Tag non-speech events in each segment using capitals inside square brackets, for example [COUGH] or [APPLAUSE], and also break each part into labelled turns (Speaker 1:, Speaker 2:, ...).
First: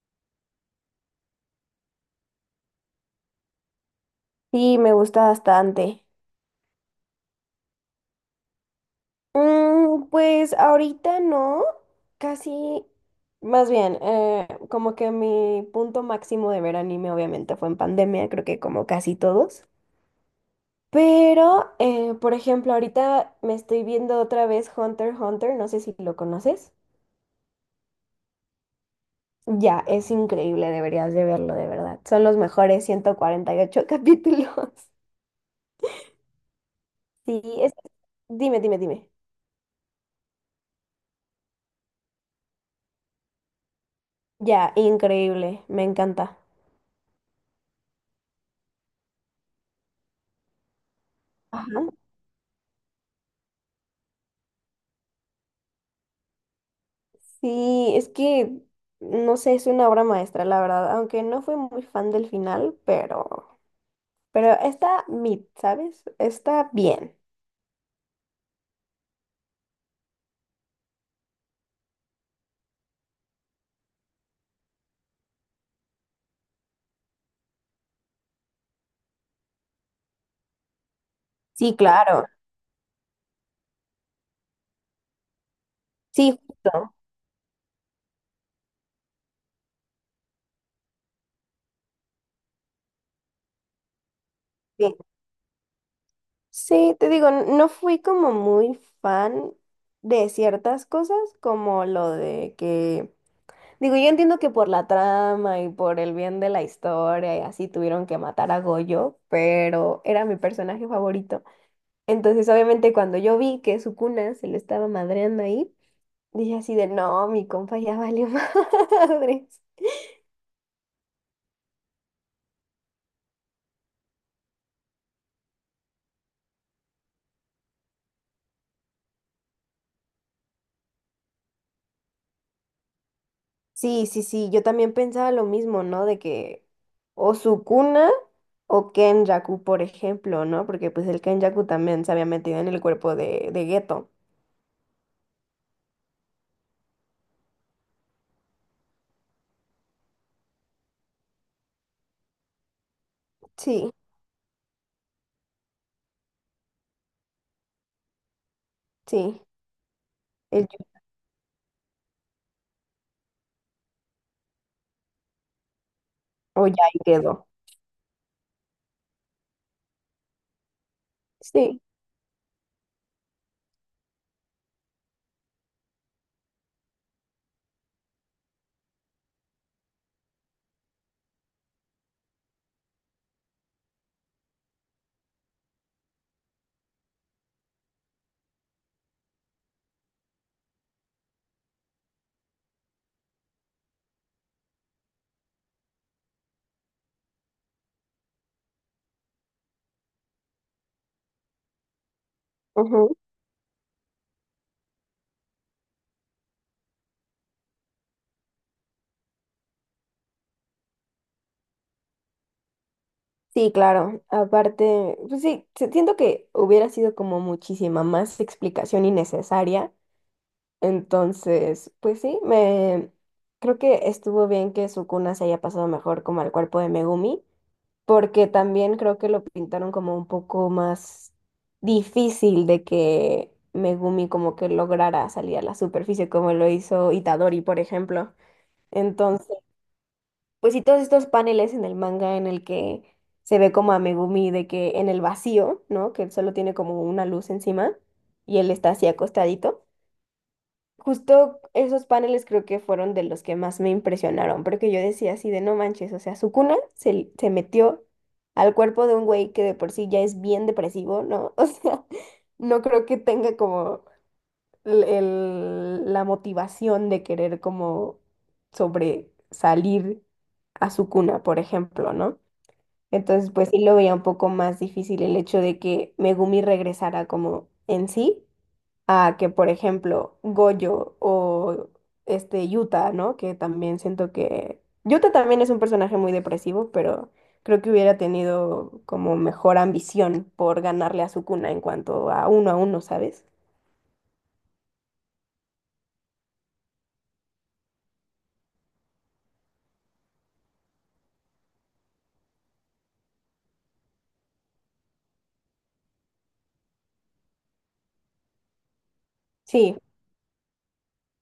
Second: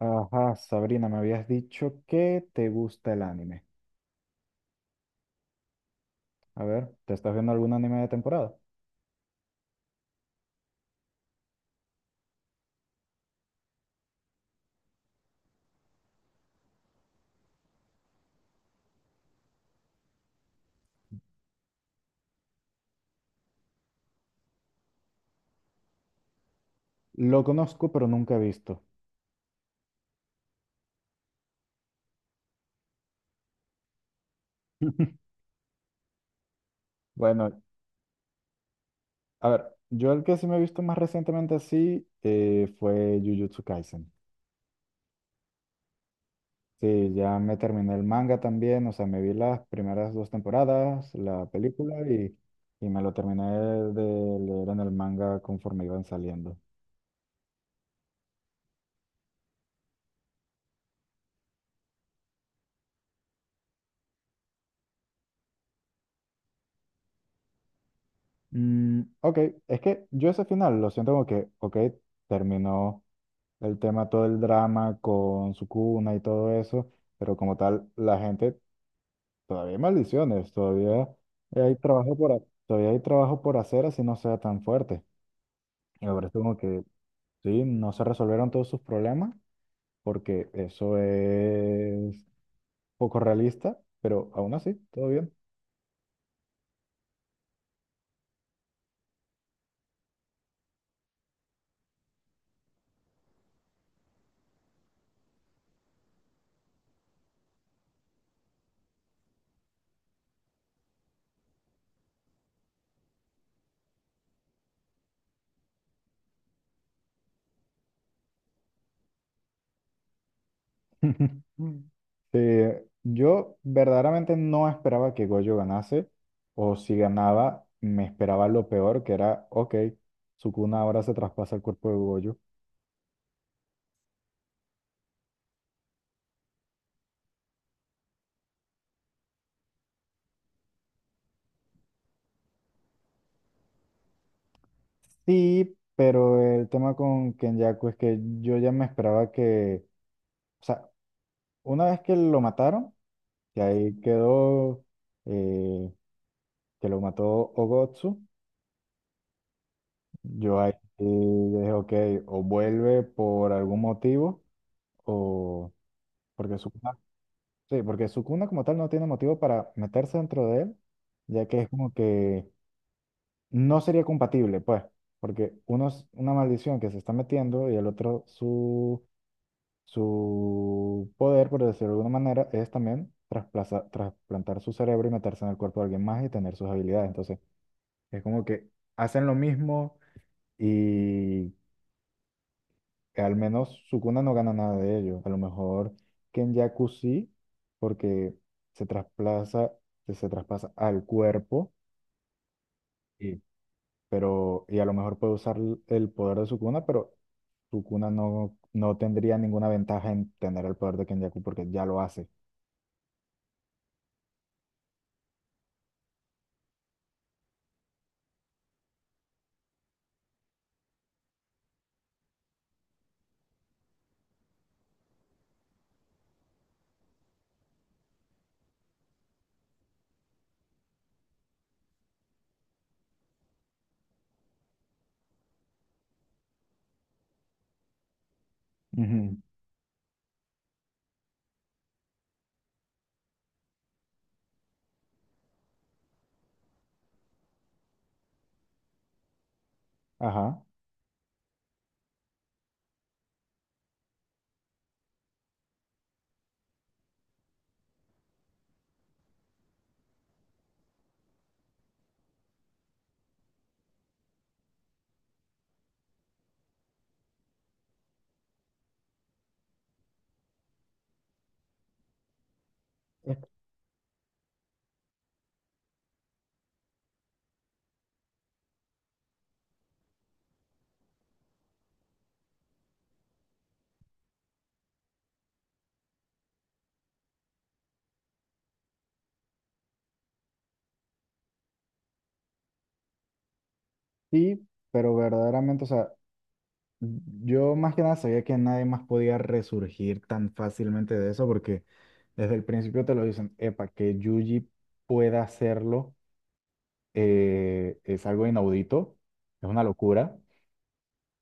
Speaker 1: Ajá, Sabrina, me habías dicho que te gusta el anime.
Speaker 2: Sí, me gusta bastante.
Speaker 1: A ver, ¿te estás viendo algún anime de temporada?
Speaker 2: Mm, pues ahorita no, casi, más bien, como que mi punto máximo de ver anime obviamente fue en pandemia, creo que como casi todos. Pero, por ejemplo, ahorita me estoy viendo otra vez Hunter x Hunter, no sé si lo conoces.
Speaker 1: Lo conozco, pero nunca he visto.
Speaker 2: Ya, es increíble, deberías de verlo, de verdad. Son los mejores 148 capítulos. [LAUGHS]
Speaker 1: [LAUGHS]
Speaker 2: Sí,
Speaker 1: Bueno,
Speaker 2: es... Dime, dime, dime.
Speaker 1: a ver, yo el que sí me he visto más recientemente así fue Jujutsu Kaisen.
Speaker 2: Ya, increíble, me encanta.
Speaker 1: Sí, ya me terminé el manga también, o sea, me vi las primeras dos temporadas, la
Speaker 2: Ajá.
Speaker 1: película y me lo terminé de leer en el manga conforme iban saliendo.
Speaker 2: Sí, es que, no sé, es una obra maestra, la verdad, aunque no fui muy fan del final, pero está mid, ¿sabes? Está bien.
Speaker 1: Mm, ok, es que yo ese final lo siento como que, ok, terminó el tema, todo el drama con su cuna y todo eso, pero como tal, la gente, todavía hay maldiciones, todavía
Speaker 2: Sí,
Speaker 1: hay trabajo
Speaker 2: claro.
Speaker 1: todavía hay trabajo por hacer así no sea tan fuerte. Y me parece
Speaker 2: Sí,
Speaker 1: como que
Speaker 2: justo.
Speaker 1: sí, no se resolvieron todos sus problemas, porque eso es poco realista, pero aún así,
Speaker 2: Sí.
Speaker 1: todo bien.
Speaker 2: Sí, te digo, no fui como muy fan de ciertas cosas, como lo de que, digo, yo entiendo que por la trama y por el bien de la historia y así tuvieron que matar a Goyo, pero era mi personaje favorito. Entonces, obviamente, cuando yo vi que su cuna se lo estaba madreando ahí, dije así de, no, mi compa ya valió [LAUGHS] madres.
Speaker 1: [LAUGHS] Sí, yo verdaderamente no esperaba que Goyo ganase, o si ganaba, me esperaba lo peor, que era, ok, Sukuna ahora se traspasa el cuerpo de Goyo.
Speaker 2: Sí, sí, sí, yo también pensaba lo mismo, ¿no? De que o Sukuna o Kenjaku, por ejemplo, ¿no? Porque pues el Kenjaku también se había metido en el cuerpo de Geto.
Speaker 1: Sí, pero el tema con Kenyaku es que yo ya me esperaba que, o sea, una vez que lo mataron, que
Speaker 2: Sí,
Speaker 1: ahí quedó, eh, que lo mató Ogotsu,
Speaker 2: sí,
Speaker 1: yo
Speaker 2: El,
Speaker 1: ahí
Speaker 2: Yu-
Speaker 1: eh, dije, ok, o vuelve por algún motivo, o porque
Speaker 2: o Yai
Speaker 1: Sukuna.
Speaker 2: quedó
Speaker 1: Sí, porque Sukuna como tal no tiene motivo para meterse dentro de él, ya que es
Speaker 2: sí.
Speaker 1: como que no sería compatible, pues, porque uno es una maldición que se está metiendo y el otro su poder, por decirlo de alguna manera, es también trasplantar su cerebro y meterse en el cuerpo de alguien más y tener sus habilidades. Entonces, es como que hacen lo mismo y que al menos Sukuna no gana nada de ello. A lo mejor Kenjaku sí, porque se trasplaza, se traspasa al cuerpo,
Speaker 2: Ujú.
Speaker 1: y, pero, y a lo mejor puede usar el poder de Sukuna, pero Sukuna no, no tendría ninguna ventaja en tener el poder de Kenjaku porque ya lo hace.
Speaker 2: Sí, claro. Aparte, pues sí, siento que hubiera sido como muchísima más explicación innecesaria. Entonces, pues sí, me creo que estuvo bien que Sukuna se haya pasado mejor como al cuerpo de Megumi, porque también creo que lo pintaron como un poco más difícil de que Megumi como que lograra salir a la superficie como lo hizo Itadori, por ejemplo.
Speaker 1: Ujú.
Speaker 2: Entonces, pues sí, todos estos paneles en el manga en el que se ve como a Megumi de que en el vacío, ¿no? Que solo tiene como una luz encima y él está así acostadito.
Speaker 1: Ajá.
Speaker 2: Justo esos paneles creo que fueron de los que más me impresionaron, porque yo decía así de no manches, o sea, su cuna se metió al cuerpo de un güey que de por sí ya es bien depresivo, ¿no? [LAUGHS] O sea, no creo que tenga como la motivación de querer como sobresalir a su cuna, por ejemplo, ¿no?
Speaker 1: Es-
Speaker 2: Entonces, pues sí lo veía un poco más difícil el hecho de que Megumi regresara como en sí a que, por ejemplo, Goyo o este Yuta, ¿no? Que también siento que Yuta también es un personaje muy depresivo, pero creo que hubiera tenido como mejor ambición por ganarle a Sukuna en cuanto a uno, ¿sabes?
Speaker 1: Sí, pero verdaderamente, o sea, yo más que nada sabía que nadie más podía resurgir tan fácilmente de eso porque desde el principio te lo dicen, epa, que Yuji pueda hacerlo es algo inaudito, es una
Speaker 2: Sí,
Speaker 1: locura.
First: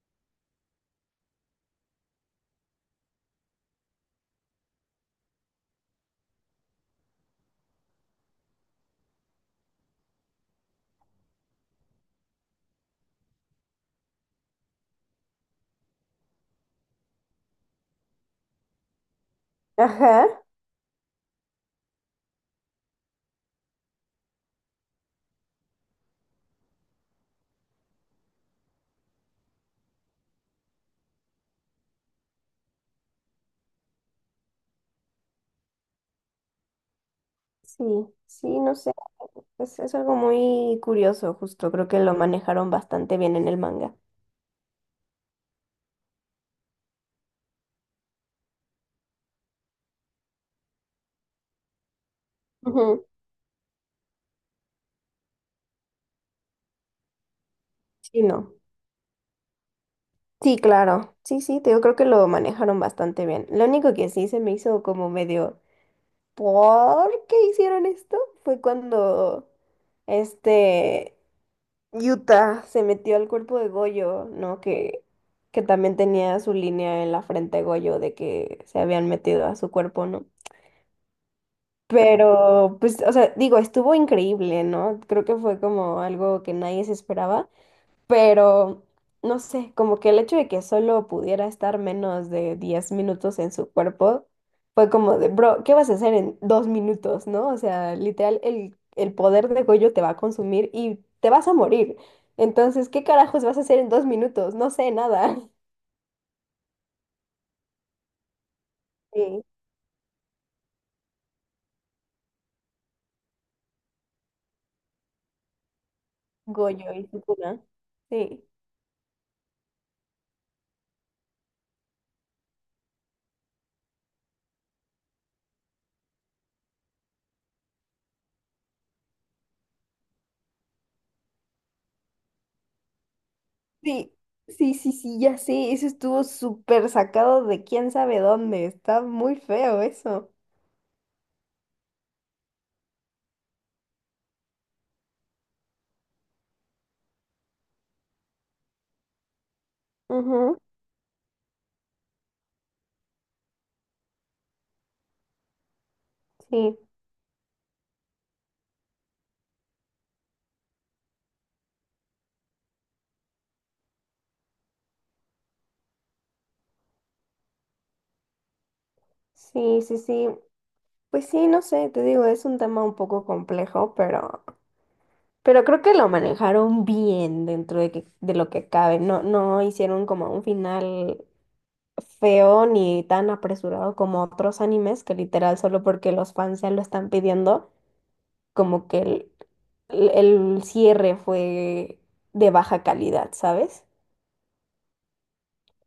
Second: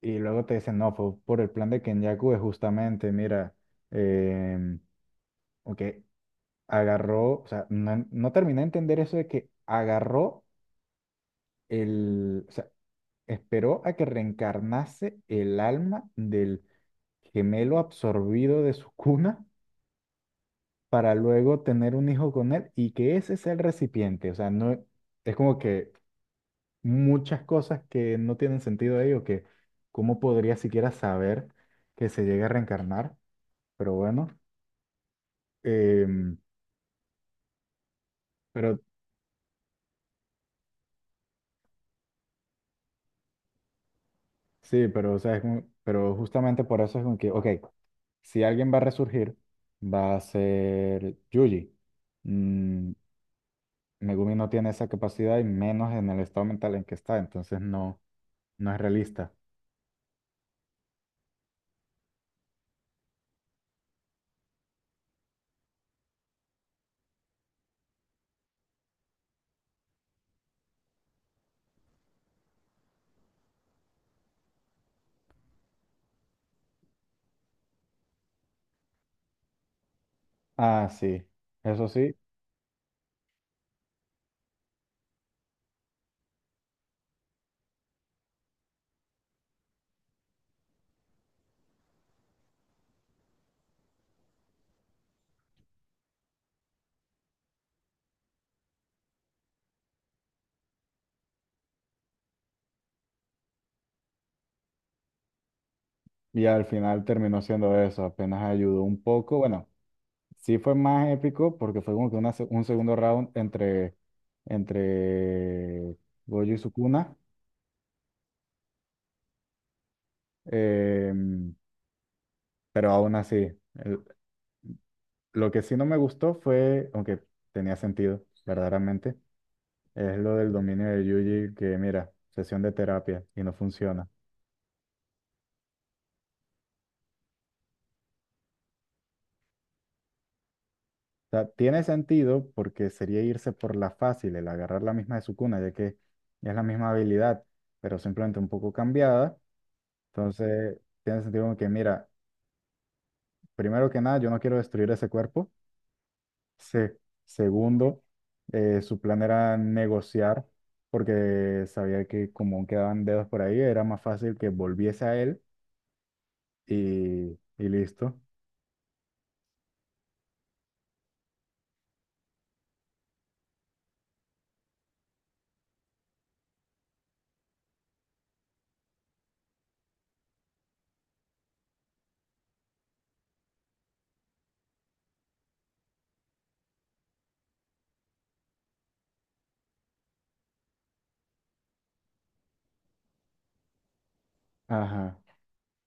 Speaker 1: Y luego te dicen, no, fue por el plan de Kenyaku, es justamente, mira, em, ok, agarró, o sea, no, no terminé de entender eso de que agarró el, o sea, esperó a que reencarnase el alma del gemelo absorbido de su cuna
Speaker 2: ajá,
Speaker 1: para luego tener un hijo con él y que ese sea el recipiente. O sea, no es como que muchas cosas que no tienen sentido ahí o que cómo podría siquiera saber que se llega a reencarnar. Pero bueno, em,
Speaker 2: sí, sí, no
Speaker 1: pero
Speaker 2: sé, es algo muy curioso, justo, creo que lo manejaron bastante bien en el manga.
Speaker 1: sí, pero o sea, pero justamente por eso es como que, ok, si alguien va a resurgir, va a ser Yuji. Mm,
Speaker 2: Ujú.
Speaker 1: Megumi no tiene esa capacidad y menos en el estado mental en que está, entonces no.
Speaker 2: Sí, no.
Speaker 1: No es realista.
Speaker 2: Sí, claro. Sí, sí, te digo, creo que lo manejaron bastante bien. Lo único que sí se me hizo como medio. ¿Por qué hicieron esto? Fue cuando este Utah se metió al cuerpo de Goyo, ¿no? Que también tenía su línea en la frente de Goyo de que se habían metido a su cuerpo, ¿no?
Speaker 1: Ah, sí, eso sí.
Speaker 2: Pero, pues, o sea, digo, estuvo increíble, ¿no? Creo que fue como algo que nadie se esperaba. Pero, no sé, como que el hecho de que solo pudiera estar menos de 10 minutos en su cuerpo fue como de, bro, ¿qué vas a hacer en 2 minutos, no? O sea, literal, el poder de Goyo te va a consumir y te vas a morir. Entonces, ¿qué carajos vas a hacer en 2 minutos? No sé nada. [LAUGHS]
Speaker 1: Y al final terminó siendo eso, apenas ayudó un poco.
Speaker 2: Sí,
Speaker 1: Bueno, sí fue más épico porque fue como que un segundo round entre Gojo y
Speaker 2: Goyo y
Speaker 1: Sukuna.
Speaker 2: Sukuna. Sí.
Speaker 1: em, pero aún así, el- lo que sí no me gustó fue, aunque tenía sentido, verdaderamente, es lo del dominio de Yuji que, mira, sesión de terapia y no funciona.
Speaker 2: Sí, sí, sí, sí, ya sé, eso estuvo súper sacado de quién sabe dónde. Está muy feo eso.
Speaker 1: O sea, tiene sentido porque sería irse por la fácil, el agarrar la misma de su cuna, ya que es la misma habilidad, pero simplemente un poco cambiada.
Speaker 2: Ujú,
Speaker 1: Entonces, tiene sentido como que, mira, primero que nada, yo no quiero destruir ese cuerpo.
Speaker 2: sí,
Speaker 1: Se- Segundo, su plan era negociar, porque sabía que como quedaban dedos por ahí, era más fácil que volviese a él y listo.
Speaker 2: sí, sí, sí. Pues sí, no sé, te digo, es un tema un poco complejo, pero creo que lo manejaron bien dentro de, de lo que cabe. No, no hicieron como un final feo ni tan apresurado como otros animes, que literal solo porque los fans ya lo están pidiendo, como que el el cierre fue de baja calidad, ¿sabes?
Speaker 1: Ajá.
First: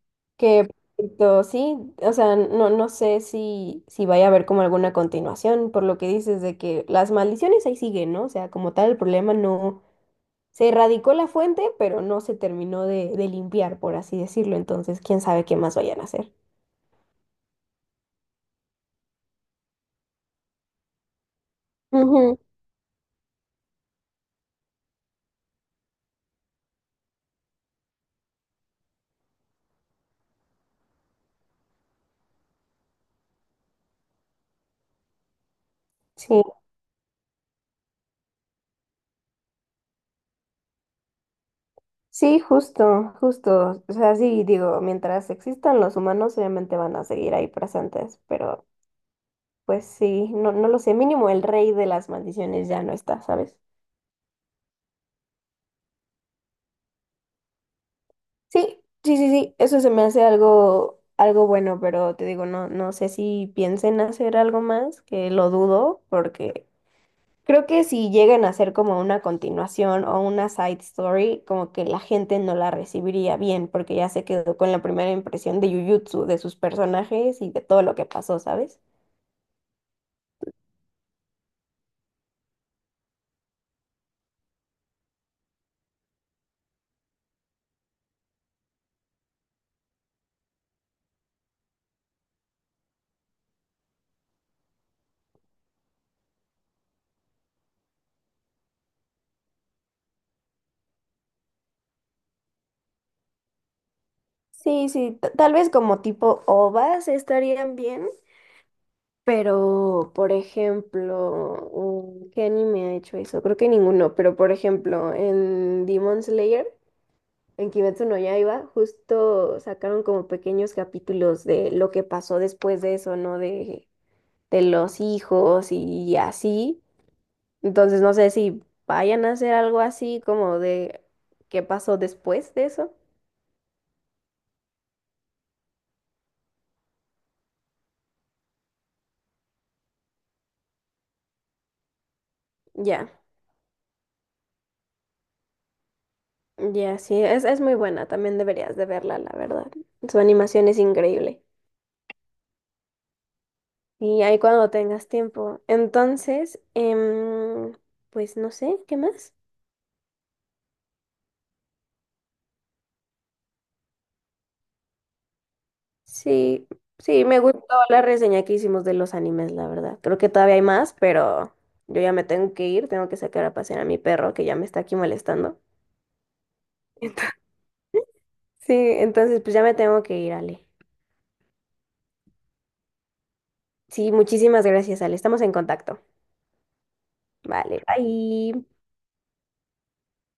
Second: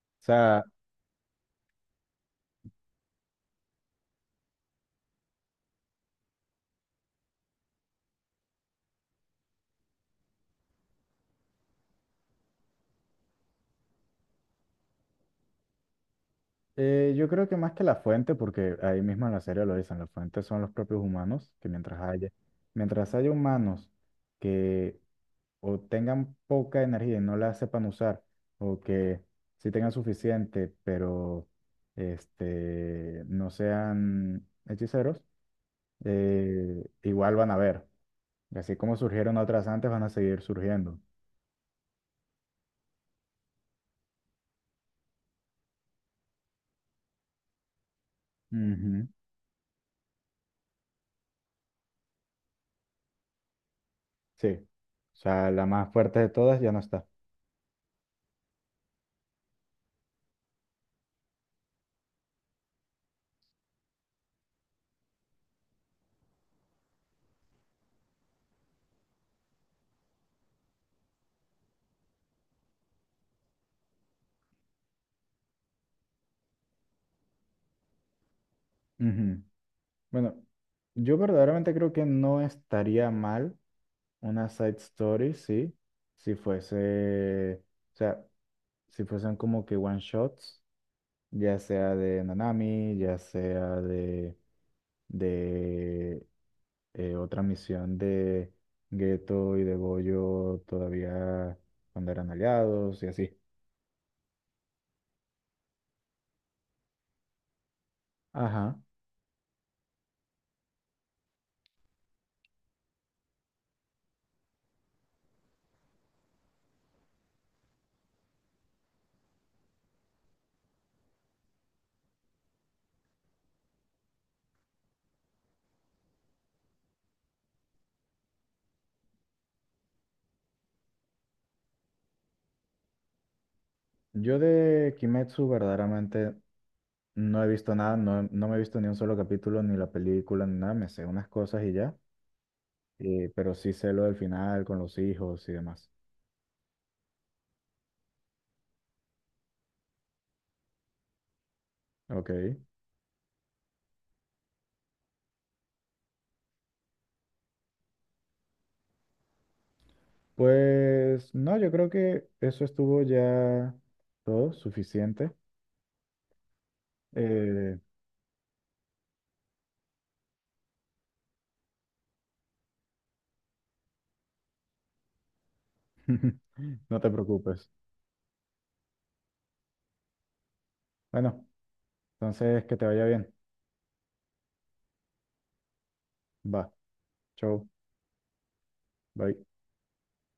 Speaker 1: O sea,
Speaker 2: Que perfecto, sí, o sea, no, no sé si, si vaya a haber como alguna continuación, por lo que dices de que las maldiciones ahí siguen, ¿no? O sea, como tal, el problema no se erradicó la fuente, pero no se terminó de limpiar, por así decirlo. Entonces, quién sabe qué más vayan a hacer.
Speaker 1: eh, yo creo que más que la fuente, porque ahí mismo en la serie lo dicen, la fuente son los propios humanos, que
Speaker 2: Ujú,
Speaker 1: mientras haya humanos que o tengan poca energía y no la sepan usar, o que sí tengan suficiente, pero este, no sean hechiceros,
Speaker 2: sí,
Speaker 1: igual van a ver. Y así como surgieron otras antes, van a seguir surgiendo.
Speaker 2: sí, justo, justo. O sea, sí, digo, mientras existan los humanos, obviamente van a seguir ahí presentes, pero
Speaker 1: Ujú.
Speaker 2: pues sí, no, no lo sé, mínimo el rey de las maldiciones ya no está, ¿sabes?
Speaker 1: Sí. O sea, la más fuerte de todas ya no está.
Speaker 2: Sí, sí, sí, sí, eso se me hace algo, algo bueno, pero te digo, no, no sé si piensen hacer algo más, que lo dudo, porque creo que si llegan a hacer como una continuación o una side story, como que la gente no la recibiría bien, porque ya se quedó con la primera impresión de Jujutsu, de sus personajes y de todo lo que pasó, ¿sabes?
Speaker 1: Ujú. Bueno, yo verdaderamente creo que no estaría mal una side story, sí, si fuese, o sea, si fuesen como que one shots, ya sea de Nanami, ya sea de otra misión de Geto y de Goyo todavía cuando eran aliados y así.
Speaker 2: Sí, sí, tal vez como tipo OVAs estarían bien.
Speaker 1: Ajá.
Speaker 2: Pero, por ejemplo, mm, ¿qué anime ha hecho eso? Creo que ninguno, pero por ejemplo, en Demon Slayer, en Kimetsu no Yaiba, justo sacaron como pequeños capítulos de lo que pasó después de eso, ¿no? De los hijos y así. Entonces, no sé si vayan a hacer algo así como de qué pasó después de eso.
Speaker 1: Yo de Kimetsu verdaderamente no he visto nada, no, no me he visto ni un solo capítulo, ni la película, ni nada, me sé unas cosas y ya.
Speaker 2: Ya,
Speaker 1: Pero sí sé lo del final con los hijos y demás.
Speaker 2: ya, sí, es muy buena, también deberías de verla, la verdad. Su animación es increíble.
Speaker 1: Ok.
Speaker 2: Y ahí cuando tengas tiempo. Entonces, pues no sé, ¿qué más?
Speaker 1: Pues no, yo creo que eso estuvo ya todo suficiente.
Speaker 2: Sí, sí, me gustó
Speaker 1: Eh,
Speaker 2: la reseña que hicimos de los animes, la verdad. Creo que todavía hay más, pero yo ya me tengo que ir, tengo que sacar a pasear a mi perro que ya me está aquí molestando.
Speaker 1: [LAUGHS] no te preocupes.
Speaker 2: Sí, entonces pues ya me tengo que ir, Ale.
Speaker 1: Bueno, entonces que te vaya bien.
Speaker 2: Sí, muchísimas gracias, Ale. Estamos en contacto.
Speaker 1: Va. Chau.
Speaker 2: Vale, bye.
Speaker 1: Bye.